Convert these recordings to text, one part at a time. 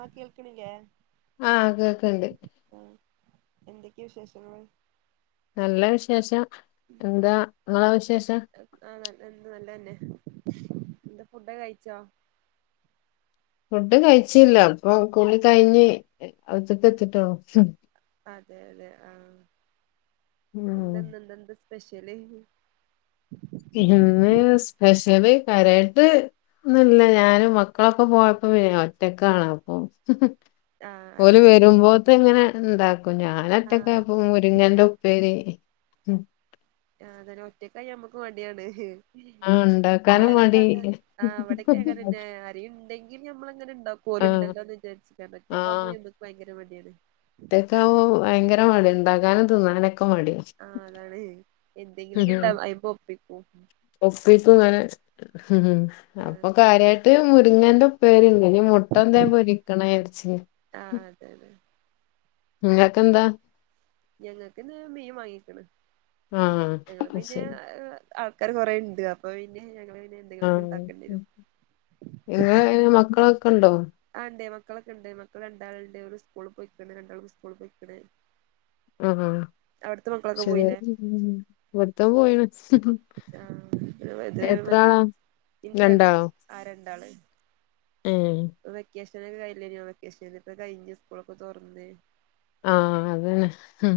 ആ കേൾക്കണില്ലേ ആഹ് കേക്ക്ണ്ട് ആഹ് എന്തൊക്കെ വിശേഷങ്ങള്? നല്ല വിശേഷം എന്താ ഇ ങ്ങളെ വിശേഷം. ആഹ് എന്ത് നല്ലതന്നെ എന്താ ഫുടൊക്കെ കഴിച്ചോ? ഫുഡ് കഴിച്ചില്ല ഇപ്പൊ കുളി കഴിഞ്ഞ് [unintelligible] എത്തിട്ടോള്ളൂ അതെ അതെ ആഹ് ഉം എന്തെന്ത് എന്തെന്ത് [inaudible] ഇന്ന് സ്പെഷ്യല് കരയട്ട് ന്നല്ല ഞാനും മക്കളും ഒക്ക പോയപ്പോ ഒറ്റക്കാണ് അപ്പ ആഹ് ഓല് അതാണ് ഒറ്റ വരുമ്പോതങ്ങനെ ഇണ്ടാക്കും ഞാനൊറ്റക്ക് ആഹ് അപ്പോ മുര്ങ്ങേന്റ ഉപ്പേരി ച്ചി [inaudible] ആഹ് ഇണ്ടാക്കാനും ഞാനെക്ക മടി അങ്ങനെ തന്നെ ആ അവട ക്കെ അങ്ങനന്ന [unintelligible] ട ആഹ് കോലുണ്ടല്ലാ ന്ന് വിചാരിച്ച്ട്ടാണ് ഞാ ഒറ്റക്കാവുമ്പോ ഭയങ്കര മടിയാണ് ഒറ്റക്കാമ്പോ ഭയങ്കര മടി എണ്ടാക്കാനും തോന്നോ അല്ലേ ആ അതാണ് എന്തെങ്കിലും ക്കഎണ്ടാവും [unintelligible] [unintelligible] ഹ്ഹ് അപ്പോ കാര്യായിട്ട് മു ങ്ങേന്റ ഉപ്പേ---രി ഇനി മൊട്ടന്തേം പൊരിക്കണേ ചേ മ് ആഹ് അതെ അതെ ഇങ്ങക്കെന്താ ഞങ്ങക്കിന്ന് മീൻ വാങ്ങിക്ക്ണ് ആ ഞങ്ങള് അത് പിന്നെ ശരി ആൾക്കാര് കൊറെയിണ്ട് അപ്പ പിന്നെ ഞങ്ങള് പിന്നെ ആ എന്തെങ്കിലൊക്കെ ഇണ്ടാക്കേണ്ടി ഉം വരും [unintelligible] മക്കളൊ ക്കൊണ്ടോ ആണ്ടെ മക്കളൊക്കെ ഇണ്ട് മക്കള് രണ്ടാള്ണ്ട് അവര് സ്കൂളി പോയിക്കണ് രണ്ടാളും സ്കൂളി പോയിക്കണ് അആ ഹാ ശരിയാ ഉം ഉം ഒരുത്തൻ പോയിന് ആ എത്ര [unintelligible] ആളാ എനിക്ക് രണ്ടാള് രണ്ടാളോ ആ രണ്ടാള് ഏഹ് വെക്കേഷൻ ഇപ്പോഴും കഴിഞ്ഞില്ലയോ വെക്കേഷൻ ഇപ്പൊ കഴിഞ്ഞ് സ്കൂളൊക്കെ തൊറന്ന് ആ അതന്നെ ഹ്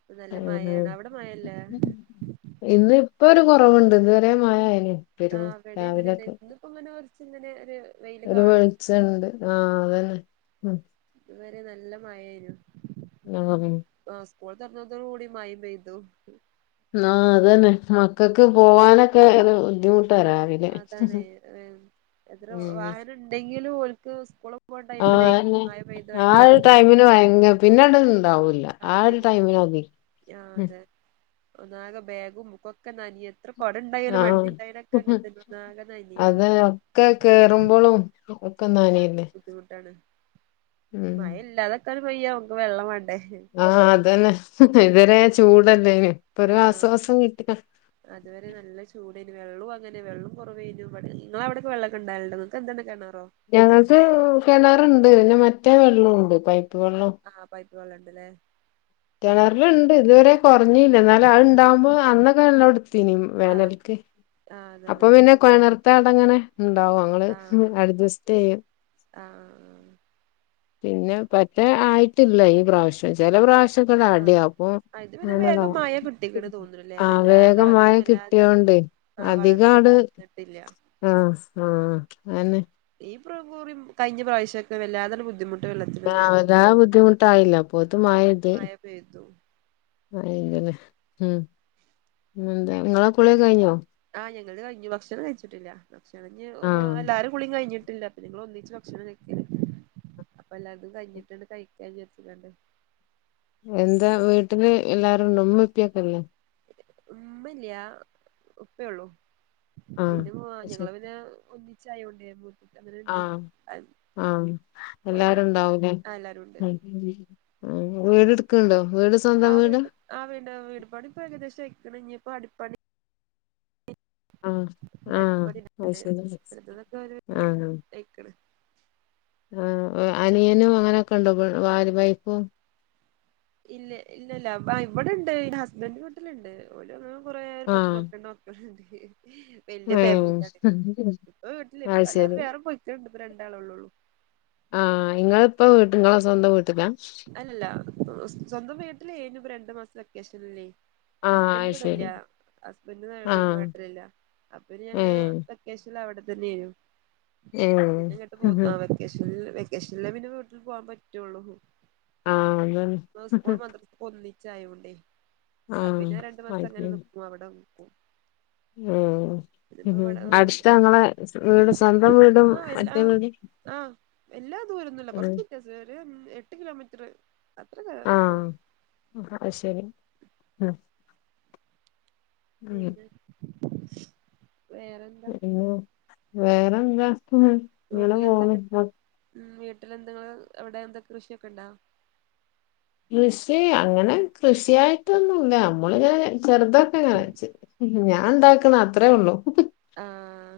ഇപ്പൊ നല്ല മഴയാണ് അവിടെ മഴല്ലേ ഇന്നിപ്പോ ഇപ്പ ഒരു കൊറവുണ്ട് ഇതുവരെ മയയായിന് ആ ഇവിടെ അങ്ങനന്നെ ഇന്നിപ്പോ അങ്ങനാ ഇങ്ങനെ ഒരു വെയില് ഒരു കാണ് വെളിച്ചണ്ട് ആ അത് തന്നെ ഉം ഇതുവരെ നല്ല മയയായിരുന്നു ങാ സ്‌കൂള് തോർനോട്തോട് കൂടി മയേം പെയ്തു ന്നാ അതന്നെ മക്കക്ക് പോവാനൊക്കെ ഏ ബുദ്ധിമു അതാണേ വേ എത്ര ഉം വാഹനം ഇണ്ടെങ്കിലും ഓൽക്ക് ഇസ്കൂള് പോണ ടൈമിലായിരിക്കും ആന്നെ മയ പെയ്ത് ആ ഭയങ്കര ഒരു ടൈമിന് ബുദ്ധിമുട്ട് ഭയങ്കര പിന്നട് ഇണ്ടാവൂല്ല ആ ഒരു ടൈമില്മതി മ് ഒന്നാകെ ബെഗും ബുക്കൊക്കെ നനയെണ് ആഹ് ഹ് ഹ് ഒന്നാകെ നനയും അതന്നെ ഒക്കെ കേറുമ്പളും ഒക്കെ നനയിന്നെ മയില്ലാത്ക്കാനും പെയ്യാം നമ്ക്ക് വെള്ളം വേണ്ടേ ആഹ് അതന്നെ ഹ് ഹ് ഇവരേജ് ചൂടല്ലേ വേ ആഹ് അത് വരെ നല്ല ചൂടെനു വെള്ളോം അങ്ങനെ വെള്ളും കൊറ വേനു ഇവടെ നിങ്ങളവിടക്ക് വെള്ളൊക്കെണ്ടാകല്ണ്ട നിങ്‌ക്ക്‌ എന്താണ് കിണ ഞങ്ങക്കു കെണറ് ണ്ട് പിന്നേ മറ്റേ വെള്ളോം ണ്ട് പൈ പ്പ് വെള്ളം പ്പ് വെള്ളണ്ട്ലെ കെണർലിണ്ട് ഇത് വരേ കൊറഞീല എന്നാലും അത്ണ്ടാവുമ്പോ അന്നൊക്കെ എല്ലോട് ത്തിനും ആഹ് വേനൽക്ക് ആഹ് അപ്പൊ അതാണ് പിന്നേ കെണർ ത്താടങ്ങനെ ണ്ടാവോ അങ്ങള് ആഹ് അഡ്ജസ്റ്റെയ്യും ആഹ് പിന്നേ പറ്റെ ആയിട്ടില്ല ഈ പ്രാവിശ്യം ചെല പ്രാവിശ്യ ഇത് ആഹ് ഇപട്യാവും അപ്പൊ ഇത് പിന്നെ വേഗം മഴ കിട്ടിക്ക്ണ് തോന്ന്ണ്ല്ലേ ആഹ് വല്ലാതെ വേഗം ആർക്കും വാങ്ങി വല്ലാതെ കിട്ടിയോണ്ടെ ആ വളർച്ചണ്ട് അതികങ്ങ്ട് വന്നിട്ടില്ല ആഹ് ആഹ് അയ്ന്നെ ഇപ്രബുറിം കഴിഞ്ഞ പ്രാവിശ്യൊക്കെ വല്ലാതണ്ട് ബുദ്ധിമു ആഹ് വല്ലാതെ ബുദ്ധിമുട്ടായില്ല അപ്പോത്തും മഴയെയ്ത് മഴ പെയ്തു അയിങ്ങനെ മ് പിന്നെന്താ ഇങ്ങളെ കുളിഒക്കെ കൈഞ്ഞോ ആ ഞങ്ങള്ത് കൈഞ്ഞു ഭക്ഷണം കഴിച്ചിട്ടില്ല ഇഞ് വോ ആഹ് എല്ലാരെകുളീം കയ്ഞ്ഞ് ല്ല പിന്നെ ഞങ്ങളൊന്നിച്ച് ഭക്ഷണം കഴിക്കല് അപെല്ലാർതും കഴിഞ്ഞട്ട്ണ്ട് കയ്ക്കാവിജാരിച്ച്ങ്ങാണ്ട് എന്താ വീട്ട്ല് എല്ലാരുണ്ട ഉമ്മേം ഉപ്പ്യൊക്കില്ലേ ഉമ്മല്ല്യാ ഉപ്പയൊള്ളു ആഹ് പിന്നേ മൊ ഞങ്ങള് പിന്നേ കു ചായോണ്ട് [unintelligible] ആ ആ ഓലെ എല്ലാരുണ്ടാവുലേ ആ എല്ലാരുണ്ട് ആ എല്ലാരും ഉണ്ട്. ഉം ആ വീടെടുക്ക്ണ്ടോ ആ വീട് ആ വിട് വീട് പണി ഇപ്പൊ ഏകദേശ ആയിക് ക്ക്ണ് ഇഞ്ഞിപ്പോ അടിപണി ആഹ് ആഹ് അത് അടിപണിട്ക്ക്ണ്ട് ശരി എട്ത്തതൊക്കെ ഒരു വിധം ആയിക്ക്ണ് ആ അനിയനും അങ്ങനെക്കെണ്ട [unintelligible] വാല് പൈപ്പോ ഇല്ല ഇല്ലല്ലാ ആ ഇവിടിണ്ട് ഹസ്ബൻഡ് വീട്ടിൽ ഇണ്ട് ഓലൊന്നും കുറേ പത്ത് ആഹ് പന്ത്രണ്ട് മക്കള്ണ്ട് വെല്യ ഏഹ് ഫേമിലിയാണ് ഇപ്പൊ വീട്ടില് അത് എല്ലാരും ശരി വേറെ പോയ്ക്ക്ണ് ഇപ്പ രണ്ടാളുള്ളൂള്ളൂ ആ ഇങ്ങള് ഇപ്പൊ ഇങ്ങളെ സ്വന്തം വീ അല്ലല്ല ഉം സ്വന്തം വീട്ടില് എളു രണ്ട് മാസ്ത്ത വെക്കേഷൻ ല്ലേ ആഹ് ഹസ്ബൻഡ് അത് ഇവിടില്ല ശരി ഹസ്ബൻഡ് ആഹ് നാട്ടിലില്ല അപ്പിനി ഞങ്ങള് ഏഹ് വെക്കേക്ഷൻ അവിട [unintelligible] ഏഹ് പിന്ന ഇങ്ങട്ട് പൊന്ന് ആ വെക്കേഷനിൽ വെക്കേ ഷനിലേയ് പിന്ന [inaudible] പോവാൻ പാറ്റൊള് [inaudible] ആഹ് അതന്നെ ഒന്നിൽ ചായുടി ആ പിന്ന ആഹ് രണ്ട് മാസം അങ്ങന നിക്കും അവിട ഉം പിന്നെപ്പോ ഇവിടെ [unintelligible] ഞങ്ങളെ വീട് സ്വന്തം വീടും ആഹ് മറ്റേ എല്ലാം വിടും ആഹ് എല്ലാ ദൂരൊന്നുല്ല ഉം കൊറച്ച് വ്യത്യാസം ഒരു [unintelligible] [unintelligible] ആ ഉള്ളു അയിശേരി ആ പിന്ന [inaudible] വേറെ [unintelligible] ഇങ്ങന പോണ് ന്തെങ്കിലും എവിട എന്തെങ്കിലും കൃഷിയോക ഒണ്ടോ കൃഷി അങ്ങന കൃഷി ആയിട്ട് ഒന്നും ഇല്ല മ്മള് ഇങ്ങന ചെർദ് ഒക്കെ [unintelligible] ഞാൻ ഇണ്ടാക്കണ് അത്രെള്ളു ആഹ്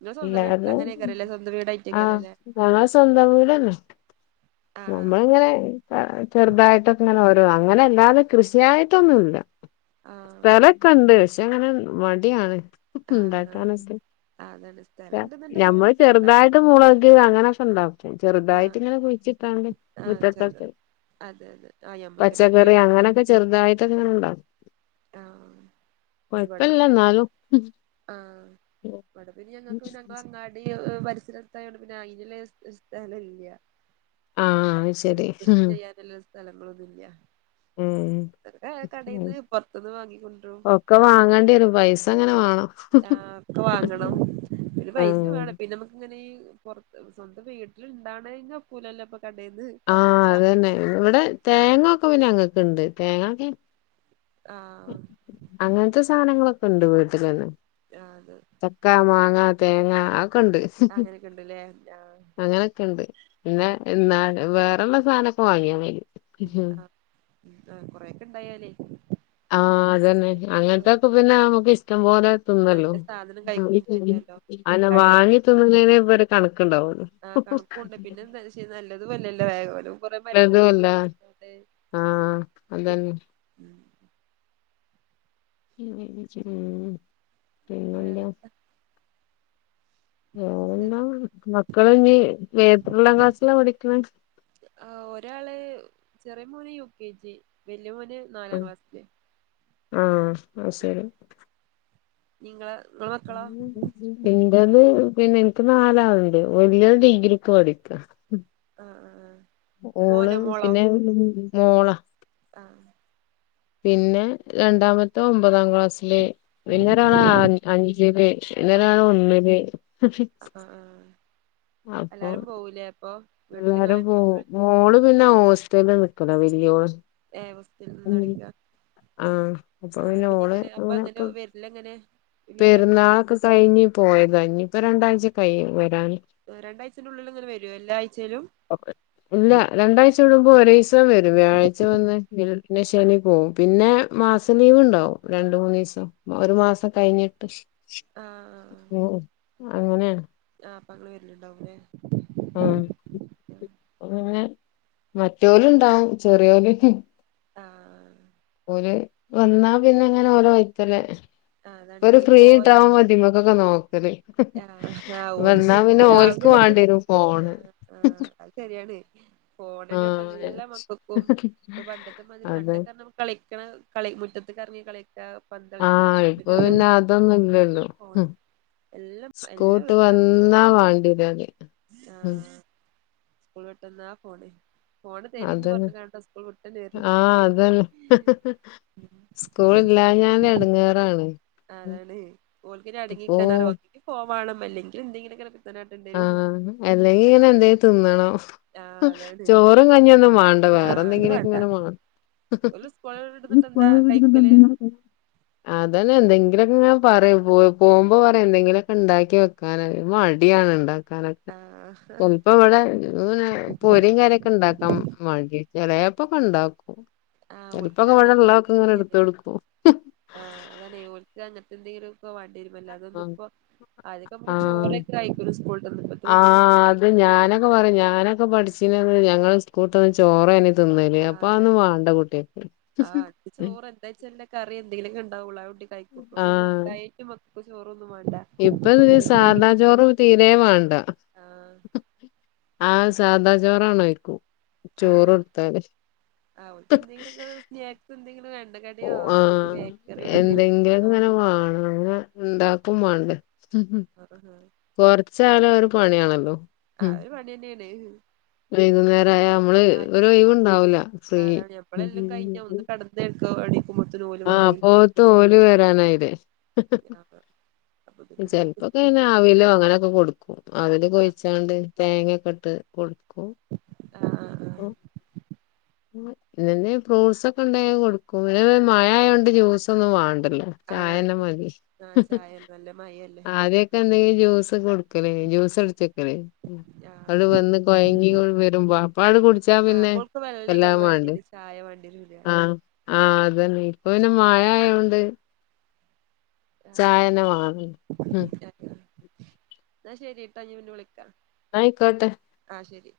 ഇങ്ങള് സ്വന്തം വീട്ടിൽ എലരും അങ്ങനെയ്ക്കാരല്ലേ സ്വന്തം ആഹ് വീടായിട്ടേക്കാരല്ലേ ഞങ്ങളെ സ്വന്തം. വീടനെ ആഹ് നമ്മള് ഇങ്ങനെ ചെറുതായിട്ട് ഇങ്ങനെ ഒ അങ്ങനെല്ലാതെ കൃഷിയായിട്ടൊന്നുല്ല ആഹ് സ്ഥലൊക്കെ ണ്ട്. [unintelligible] അങ്ങനെ മടിയാണ് ആഹ് ആഹ് ഉണ്ടാക്കാനൊക്കെ ആഹ് അതാണ് സ്ഥലം ഇണ്ട്ന്ന്ണ്ടെങ്കി ഞമ്മള് നമുക്ക് ഇണ്ടാ ചെറുതായിട്ട് മൂളക് അങ്ങനോക്കെ ഇണ്ടാകും. ചെറുതായിട്ട് ആഹ് ഇങ്ങനെ കുയിച് [unintelligible] ആഹ് ചെല മുറ്റത്തൊക്കെ അതെ അതെ ആഹ് ഞമ്മക്കന്നെ പച്ചക്കറി അങ്ങനെയൊക്കെ ചെറുതായിട്ട്. ഇങ്ങനെ ക്കെ ണ്ടാകും. ആഹ കൊഴപ്പല്ല ഇവിടെപ്പിന്ന ഞങ്ങൾക്ക് എന്നാലും ആ ഞങ്ങൾക്ക് ഞങ്ങളെ അങ്ങാടി. പരിസര ഇതായതോണ്ട് പിന്നെ അയിലില് സ്ഥലല്ല്യാ ആഹ് പിന്നെ ശരി കൃഷി ഉം ചെയ്യാനുള്ള സ്ഥലങ്ങളൊന്നുംല്ല ഉം ഇതൊക്ക ഉം. കാടെന്ന് ഒക്കെ വാങ്ങേണ്ടി വരും പൈസ അങ്ങനെ വേണം. ആ ടാപ് വാങ്ങണം പിന്നെ പൈസ വേണം ആഹ് പിന്നെ നമ്മുക്ക് ഇങ്ങനെ സ്വന്തം വീട്ടിൽ ഉണ്ടാവുന്നതിനൊക്കുളല്ലോ ആഹ് അത് തന്നെ ഇവിടെ തേങ്ങൊക്കെ പിന്ന അങ്ങ ക്കണ്ട് തേങ്ങക്കെ ആഹ് അങ്ങനത്തെ സാധനങ്ങളൊ കൊണ്ട് വീട്ടിൽ തന്നെ അത് ചക്കാ മാങ്ങ തേങ്ങ ക്ക് ഉണ്ട് അങ്ങനെയൊക്കെ ഉണ്ടല്ലേ ആഹ് അങ്ങനൊക്കെണ്ട് പിന്നെ എന്നാല വേറെ ഉള്ള സാധനൊക്കെ വാങ്ങിയാ മതി ഹം ആഹ് ആഹ് കൊറെയൊക്കെ ഇണ്ടായലെ ആ അത തന്നെ അങ്ങനത്തൊക്കെ പിന്നെ നമുക്ക് ഇഷ്ടം പോലെ തിന്നല്ലോ നല്ല സാധനം [inaudible] കഴിക്കും ചെയ്യാലോ അങ്ങനെ വാങ്ങി തിന്നുന്നേ ഇവിടെ കണ ഉണ്ടാവും ആഹ കണുപ്പുംണ്ട് പിന്നെ എന്താ നല്ലതുമല്ലല്ലോ വേഗ പോല കുറ മരുന്ന് പോ അതുമല്ല ആഹ് അതന്നെ ഉം പിന്നെന്താ വേറെന്താ വേറെന്താ മക്കൾ ഇനി [unintelligible] ക്ലാസ്സിലാ പഠിക്കണേ [unintelligible] യുകെജി ല്ല്യ മോന് നാലാം ക്ലാസ്സില് മ്മ് ശെരി നിങ്ങള് [unintelligible] പിന്നെനിക് നാലാളൊണ്ട് [unintelligible] ഡിഗ്രിയ്ക് പഠിക്ക ആഹ് ആഹ് ഓള് മോനോ പിന്നെ മോള ആ പിന്നെ രണ്ടാമത്തേ ഒമ്പതാം ക്ലാ സ്‌ല് പിന്നൊരാൾ അഞ്ചില് ആഹ് പിന്നൊരാള് ഒന്നില് ആഹ് ആഹ് എല്ലാരും പോവൂല്ലേ അപ്പം [unintelligible] [unintelligible] ഓസ്ട്രേലിയ നിക്കല് [unintelligible] [unintelligible] [unintelligible] [unintelligible] [unintelligible] അപ്പൊ ആഹ് എങ്ങനെ അപ്പൊ പിന്നെ എങ്ങനെ വരലെങ്ങനെ ലീവ് എങ്ങനെ പെരുന്നാൾ ഒക്കെ കഴിഞ്ഞു പോയത് ഇപ്പോൾ രണ്ടാഴ്ച കഴിയും വരാൻ രണ്ടാഴ്ചന്റെ ഉള്ളിൽ ഇങ്ങനെ വരുവോ എല്ലാ ആഴ്ചയിലും രണ്ടാഴ്ച കൂടുമ്പോൾ ഒരാഴ്ച വരും വ്യാഴാഴ്ച മാസം ലീവ് ഉണ്ടാവും രണ്ടുമൂന്ന് ദിവസം കഴിഞ്ഞിട്ട് ആ ആ ഉം അങ്ങനെയാണ് വരുന്നുണ്ടാവും മറ്റവർ ഉണ്ടാവും ചെറിയവരെ ആ ആ എന്നാ പിന്നെ ആഹ് അതാണ് ഓരോ ഓല് ഫ്രീ പോയ ആവുന്നു ആഹ് ഓല് പോയി രാവിലെള്ളപ്പോ ഇപ്പോൾ ഫോണിന് എല്ലാ മ ക്കളും അതെ [unintelligible] [inaudible] എല്ലാം [unintelligible] എല്ലാ വീട്ടിലെ അവസ്ഥ ആഹ് [inaudible] സ്കൂൾ വിട്ടു വന്നാൽ ഫോണ് ഫോണ് തരീന്ന് അതന്നെ പറഞ്ഞ്ങ്ങാണ്ട സ്കൂൾ വിട്ടന്നെ വരല് ആ അതെ സ്കൂൾ ഇല്ലാഞ്ഞാല് എടങ്ങേറാണ് അതാണ് ഓൾക്ക് ഇപ്പോ ഒരടങ്ങിക്കാൻ [inaudible] വാണം അല്ലിങ്കിൽ എന്തെങ്കിലും ഒക്കെ ആ അല്ലെങ്കി ഇങ്ങനെ എന്തേലും തിന്നണം ആഹ് അതാണ് ചോറും കഞ്ഞിയൊന്നും വേണ്ട ആഹ് അത് വെറെന്തെങ്കിലും ഒക്കെ വേണ്ട ഇങ്ങനെ വേണം ഓല് സ്കൂള് വിടുന്നിട്ട് എന്താ കഴിക്കല് അതന്നെ എന്തെങ്കിലും ഒക്കെ ഇങ്ങനെ പറയും പോ ചോ പോമ്പും പറയും എന്തെങ്കിലും ഇണ്ടാക്കി വെക്കാനൊരു മട് ടിയാണ് ഇണ്ടാ ക്കാനെക്കെ ആഹ് ഇപ്പോ ഇവിടെ ഇങ്ങനെ പൊരിയും കടിയൊക്കെ ഇണ്ടാക്കാൻ മടിയാ ചെലേപ്പ പ്പ ഒക്കെ ഒണ്ടാക്കും ആ ഓൾക്ക് പിന്നെ അങ്ങത്തെ കൊടുക്കും ആ അതാണെ ഓൾക്ക് അങ്ങ എന്തെങ്കിലും വേണ്ടിവരും അല്ലാതൊന്നും ആഹ് ഇപ്പം അതൊക്കെ നമ്മക്ക് ആഹ് ചോറൊക്ക്കെ കയിക്കും സ്കുള് വിട്ട് വരുമ്പം ഇപ്പത്തെ മക്കളൊന്നും ആഹ് അത് കയിക്കൂലല്ലോ. ഞാനൊക്കെ സ്കൂ വിട്ട് വന്ന് ചോറെയ്നു ആ അതാണ് ആ അത് ചോറ് എന്താ വെച്ചാല് കറി എന്തെങ്കിലുക്കെ ണ്ടാവുള്ള് അത് കൂട്ടി കയ്ക്കും പ്പ ഡയ പ്പ ചോ ഇപ്പം സാദാ ചോറ് തീരെ വേണ്ട ആഹ് ആ സാദാ ചോറാണ് വെയ് യ്ക്കും. ആ ആ ഓലിക്ക് എന്തെങ്കിലും ഒക്കെ സ്നാക്സ് എന്തെങ്കിലും വേണ് ആ എന്തെങ്കിലും എന്തെങ്കിലൊക്കെ ഇങ്ങനെ വാണം വേണങ്കി ഇണ്ടാ [unintelligible] [unintelligible] കൊറച്ചാണേലും ഒരു പണിയാണല്ലോ. അതൊരു പണിയന്നെ ആണ്. വൈകുന്നേരം ആയാല് നമ്മള് ഒരു ഒഴിവ് ഒണ്ടാകൂല്ല ഫ്രീ ആ അതാണ് ഞമ്മളെല്ലാം കഴിഞ്ഞ ഒന്ന് കടന്നേക്ക എണീക്കുമ്പോത്തിന് ഓല് ആ വന്നീല്ല അപ്പോത്തോല് വരാനായില്ലേ അപ്പൊ പിന്നെ ചെലപ്പോ ഒക്കെ ഓൽക്ക് ഇങ്ങനെ ആവിയിലോ അങ്ങനൊക്കെ കൊടു ക്കും. അവില് ആ കൊയ്ച്ചാണ്ട് തേങ്ങ [unintelligible] [unintelligible] ആ ഫ്രൂട്ട്സ് ഒക്കെ ഇണ്ടങ്കി കൊടുക്കും. മയ ആയോണ്ട് ജൂസ് ഒന്നും വാണ്ട് ആ അതാണ് ചായന്നെ മതി ആ ഉം ഉം ചായ നല്ല മഴയല്ലേ അധ്യാവൊക്കെ എന്തേലും ജ്യൂസ് കൊട് ങ്ങനെ ജൂസട്ച്ച് വെക്കാണെ ആ അത് വന്ന് കുഴങ്ങി വരുമ്പോ അപ്പോണ്ട് കുടിച്ച ആ പിന്നെ അപ്പൊ ഓൾക്ക് എല്ലാ വെള്ളേക്കാരം മാണ്ടെ വേണ്ടിയത് ചായ വേണ്ടിവരൂല ആ ആ ഇപ്പോ പിന്നെ മഴ ആയോണ്ട് ആ ചായന്നെ വാങ്ങു ഉം എന്നാ ശരിട്ടോ ഞാൻ പിന്നെ വിളിക്കാം ആയിക്കോട്ടെ ആ ശരി